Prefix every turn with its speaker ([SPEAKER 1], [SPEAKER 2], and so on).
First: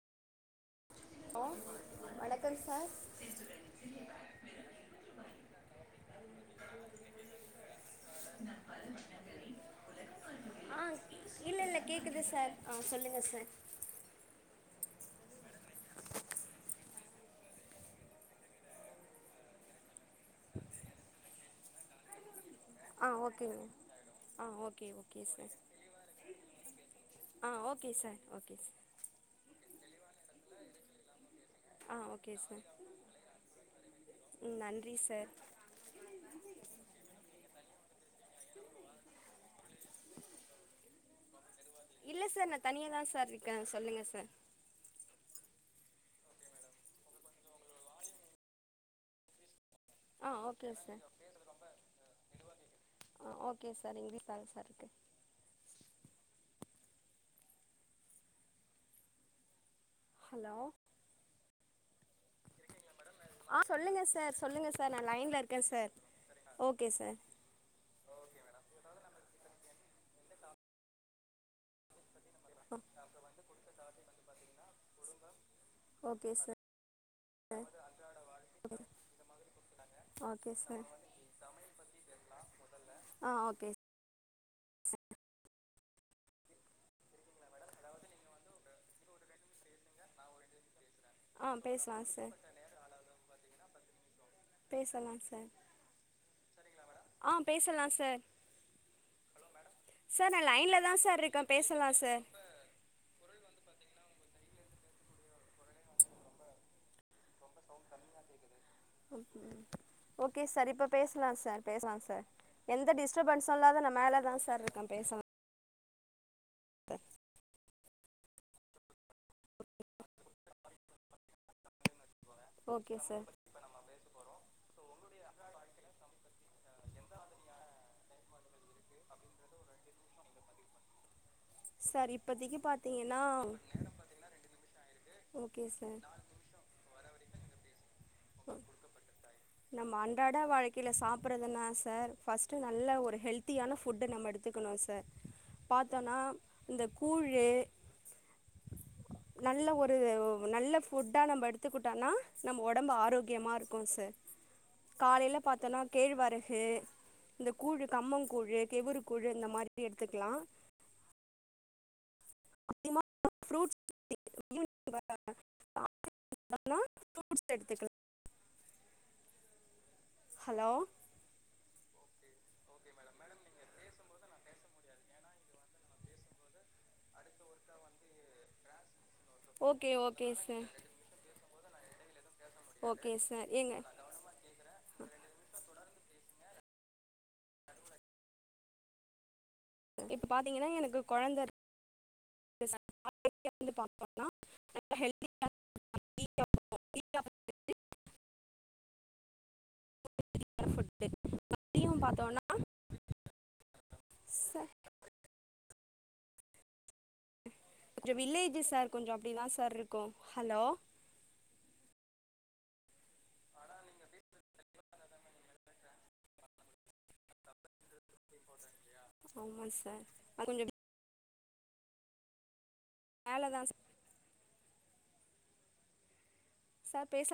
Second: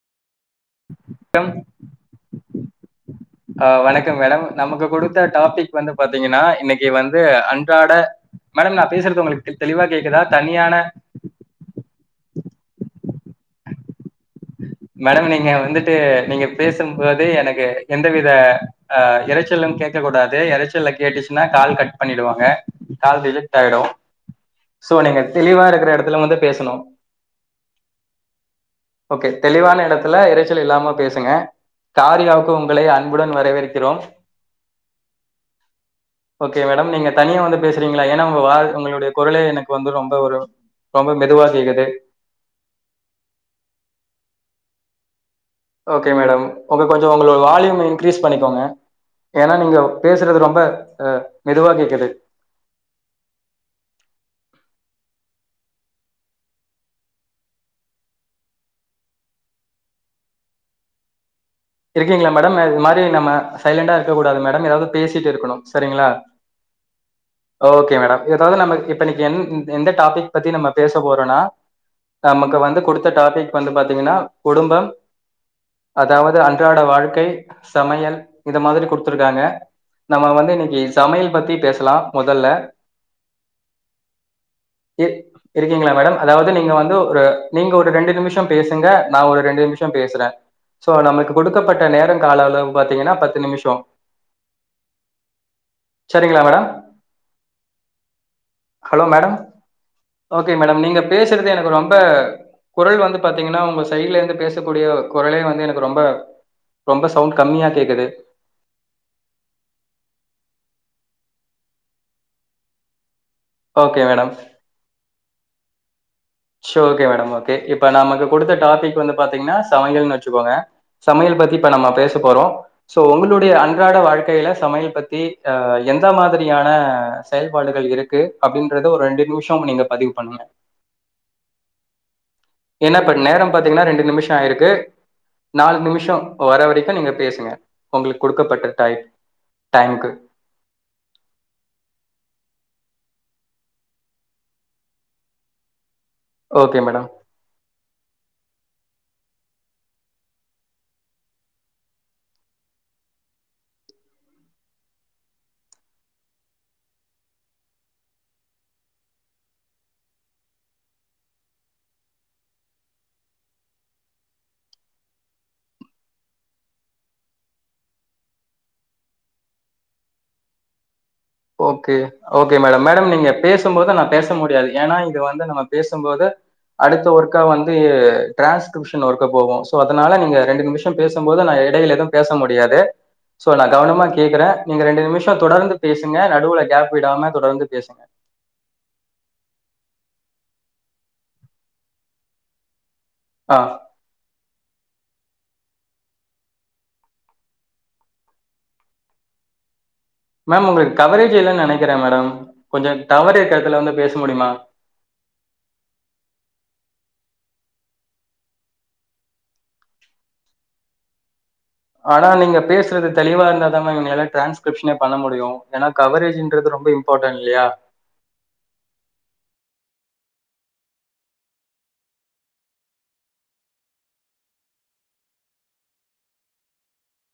[SPEAKER 1] Hello
[SPEAKER 2] அம்
[SPEAKER 1] வணக்கம் sir
[SPEAKER 2] அ வணக்கம் மேடம் நமக்கு கொடுத்த டாபிக் வந்து பாத்தீங்கன்னா இன்னைக்கு வந்து அன்றாட மேடம் நா பேசுறது உங்களுக்கு தெளிவா கேக்குதா தனியான
[SPEAKER 1] குது சார் ஆ சொல்லுங்க சார்
[SPEAKER 2] மேடம் நீங்க வந்துட்டு நீங்க பேசும்போது எனக்கு எந்தவித ஆ இறைச்சலும் கேக்க கூடாது இறைச்சல் கேட்டுச்சுன்னா கால் கட் பண்ணிடுவாங்க
[SPEAKER 1] ஆ
[SPEAKER 2] கால் ரிஜக்ட்
[SPEAKER 1] ஓகேங்க
[SPEAKER 2] ஆகிடும்
[SPEAKER 1] ஆ ஓகே
[SPEAKER 2] சோ நீங்க
[SPEAKER 1] ஓகே சார்
[SPEAKER 2] தெளிவா இருக்கற எடத்துல வந்து பேசணும்
[SPEAKER 1] ஆ okay sir okay sir
[SPEAKER 2] okay தெளிவான எடத்துல இறைச்சல் இல்லாம பேசுங்க
[SPEAKER 1] ஆ ஓகே
[SPEAKER 2] காரியாவுக்கு
[SPEAKER 1] சார்
[SPEAKER 2] உங்களை அன்புடன் வரவேற்கிறோம்
[SPEAKER 1] ம் நன்றி சார்
[SPEAKER 2] ஓகே மேடம் நீங்க தனியா வந்து பேச ஏனா உங்க வா உங்களுடைய குரலே எனக்கு வந்து ரொம்ப ஒரு ரொம்ப மெதுவா கேக்கு
[SPEAKER 1] இல்ல சார் நா தனியா தா சார் இருக்கே சொல்லுங்க சார்
[SPEAKER 2] ஓகே மேடம் உங்க கொஞ்சம் உங்களோட வால்யூம் இன்கிரீஸ் பண்ணிக்கோங்க ஏனா நீங்க
[SPEAKER 1] ஆ
[SPEAKER 2] பேசுறது ரொம்ப
[SPEAKER 1] ஓகே சார்
[SPEAKER 2] அ மெதுவா கேக்குது.
[SPEAKER 1] ஓகே சார் இன்க்ரிஸ்லதாங் சார் இருக்கு ஹலோ
[SPEAKER 2] இருக்கீங்களா மேடம் அது மார் கிங்ளா மே
[SPEAKER 1] ஆ
[SPEAKER 2] சைலண்டா
[SPEAKER 1] சொல்லுங்கள்
[SPEAKER 2] இருக்கக்கூடாது
[SPEAKER 1] சார்
[SPEAKER 2] மேடம்
[SPEAKER 1] சொல்லுங்கள்
[SPEAKER 2] ஏதாவது
[SPEAKER 1] சார் நான்
[SPEAKER 2] பேசிட்டு
[SPEAKER 1] லைனில்
[SPEAKER 2] இருக்கணு
[SPEAKER 1] இருக்கேன் சார்
[SPEAKER 2] சரிங்களா
[SPEAKER 1] ஓகே சார்
[SPEAKER 2] ஓகே மேடம் ஏதாவது நம்ம இப்ப இன்னைக்கு என் எந்த டாபிக் பத்தி நம்ம பேச போறோனா நமக்கு
[SPEAKER 1] ஆ
[SPEAKER 2] வந்து குடுத்த டாபிக் வந்து பாத்தீங்கன்னா குடும்பம்
[SPEAKER 1] ஓகே
[SPEAKER 2] அதாவது அன்
[SPEAKER 1] சார்
[SPEAKER 2] அன்றாட வாழ்க்கை சமையல் இது மாதிரி குடுத்துருக்காங்க நம்ம வந்து
[SPEAKER 1] ஓகே
[SPEAKER 2] இன்னைக்கி
[SPEAKER 1] சார்
[SPEAKER 2] சமையல் பத்தி பேசலா முதல்ல
[SPEAKER 1] ஆ ஓகே
[SPEAKER 2] இ இருக்கீங்களா மேடம் அதாவது நீங்க வந்து ஒரு நீங்க ஒரு ரெண்டு நிமிசோ பேசுங்க நா ஒரு ரெண்டு மிஷ்சோ பேசுற சோ நமக்
[SPEAKER 1] ஆ
[SPEAKER 2] கொடுக்கப்பட்ட
[SPEAKER 1] பேசலாம்
[SPEAKER 2] நேரம்
[SPEAKER 1] சார்
[SPEAKER 2] காலவு பாத்தீங்கன்னா பத்து நிமிசோ
[SPEAKER 1] பேசலாம் சார்
[SPEAKER 2] சரிங்களா மேடம்
[SPEAKER 1] ஆ பேசலாம் சார்
[SPEAKER 2] ஹலோ மேடம்
[SPEAKER 1] சார் நா
[SPEAKER 2] ஓகே
[SPEAKER 1] லைன்ல
[SPEAKER 2] மேடம்
[SPEAKER 1] தா
[SPEAKER 2] நீங்க
[SPEAKER 1] சார் இருக்கே
[SPEAKER 2] பேசுறது எனக்கு
[SPEAKER 1] பேசலா
[SPEAKER 2] ரொம்ப
[SPEAKER 1] சார்
[SPEAKER 2] குரல் வந்து பாத்திங்கனா உங்க சைட்ல இருந்து பேசக்கூடிய குரலே வந்து எனக்கு ரொம்ப ரொம்ப சவுண்டு கம்மியா கேக்குது
[SPEAKER 1] ஓகே ஓகே சர் இப்ப பேசலா சர் பேசலா சர் எந்த டிஷ் டிஸ்டபென்ஸ் சொல்லாத நா
[SPEAKER 2] ஓகே
[SPEAKER 1] மேல
[SPEAKER 2] மேடம்
[SPEAKER 1] தான் சர் இருக்கே பேசா
[SPEAKER 2] சோ ஓகே மேடம் ஓகே இப் ப்ப நமக்கு கொடுத்த டாபிக் வந்து பாத்தீங்னா சமையல்னு வச்சுக்கோங்க சமையல் பத்தி இப்ப நம்ம பேஸ் த்து போறோ
[SPEAKER 1] ஓகே
[SPEAKER 2] சோ
[SPEAKER 1] சார்
[SPEAKER 2] உங்களுடைய அன்றாட வாழ்க்கையில சமையல் பத்தி ஆ எந்த மாதிரியான அ செயல்பாடுகள் இருக்கு அப்டின்றத ஒரு ரெண்டு நிமிசோ நீங்க பதிவு பண்ணுங்க
[SPEAKER 1] சரிப்
[SPEAKER 2] என்னப் ப நேரம் பாத்திங்கின்னா ரெண்டு நிமிஷம் ஆயிருக்கு
[SPEAKER 1] ஓகே
[SPEAKER 2] நாலு
[SPEAKER 1] சார்
[SPEAKER 2] நிமிசோ வர வரைக்கும் நீங்க பேசுங்க உங்களுக்
[SPEAKER 1] நம்ம அன்றாடா வாழ்க்கையில சாப்பறதுன்னா சர் ஃபஸ்ட் நல்ல உ ஒரு ஹெல்த்தியான ஃபுட்ட நம்ம எடுத்துக்கணு சர் பாத் த்தனாம்
[SPEAKER 2] ஓகே
[SPEAKER 1] இந்த
[SPEAKER 2] மேடம்
[SPEAKER 1] கூழ்ழே நல்ல ஒரு நல்ல ஃபுட்டா நம்ம எடுத்துகுட்டனா நம்ம ஒட உடம்ப ஆரோக்கியமா இருக்கு சர் காலேல பாத்தேன்னா கேழ்வரகு இந்த கூழு கம்போ கூழ் கெவுரு கூழு இந்த மாரி எடுத்துக்கிலா அதிகமா ஃப்ரூட் [unintelligible] ஈவுனிங் வரா அ [unintelligible] ஃப்ரூட்ஸ் எடுத்துக்கலா hello
[SPEAKER 2] okay okay madam madam நீங்க பேசும்போது நா பேச முடியாது ஏன்னா இது வந்து நம்ம பேசும்போது அடுத்து ஒர்கா வந்து ட்ரான்ஸ்கிரிப் இன்னோருக்க போவோ சோ
[SPEAKER 1] ஓகே
[SPEAKER 2] அதனால
[SPEAKER 1] ஓகே
[SPEAKER 2] நீங்க ரெண்டு
[SPEAKER 1] சார்
[SPEAKER 2] நிமிஷம் பேசும்போது நா ஏ எலேலதம் பேச முடியாது
[SPEAKER 1] ஓகே சார்
[SPEAKER 2] சோ நா
[SPEAKER 1] ஏங்க
[SPEAKER 2] கவனமா கேட்கற நீங்க ரெண்டு நிமிசோ தொடர்ந்து பேஸ் நடுவுல கேப் விடாம தொடர்ந்து பேசுங்க
[SPEAKER 1] இப்ப பாத்தீங்கன்னா எனக்கு குழந்தக் டேஸ் அ
[SPEAKER 2] ஆ
[SPEAKER 1] [unintelligible] பாப்பனா அ ஹெல்பிங் [unintelligible]
[SPEAKER 2] மேம் உங்களுக்கு
[SPEAKER 1] ஃபுட்டு
[SPEAKER 2] கவரேஜ் இல்லனு
[SPEAKER 1] இதையு
[SPEAKER 2] நனைக்கிற மேடம்
[SPEAKER 1] பாத்தோன்னா
[SPEAKER 2] கொஞ்சம் டவருக்கறத்துல வந்து பேசு முடியுமா
[SPEAKER 1] சார் கொஞ்ச வில்லேஜி சார் கொஞ்சோ அப்டிதா சார்ருக்கும் ஹலோ
[SPEAKER 2] ஆனா நீங்க பேசுறது தெளிவா இருந்தா தாமா என்னால டிரான்ஸ்கிரிப்ஷனே பண்ண முடியும் ஏன்னா கவரேஜ்ன்றது ரொம்ப இம்பார்ட்டன்ட் இல்லயா
[SPEAKER 1] ஆமா சார் கொஞ்ச [unintelligible] வேலதா சர் சார் பேச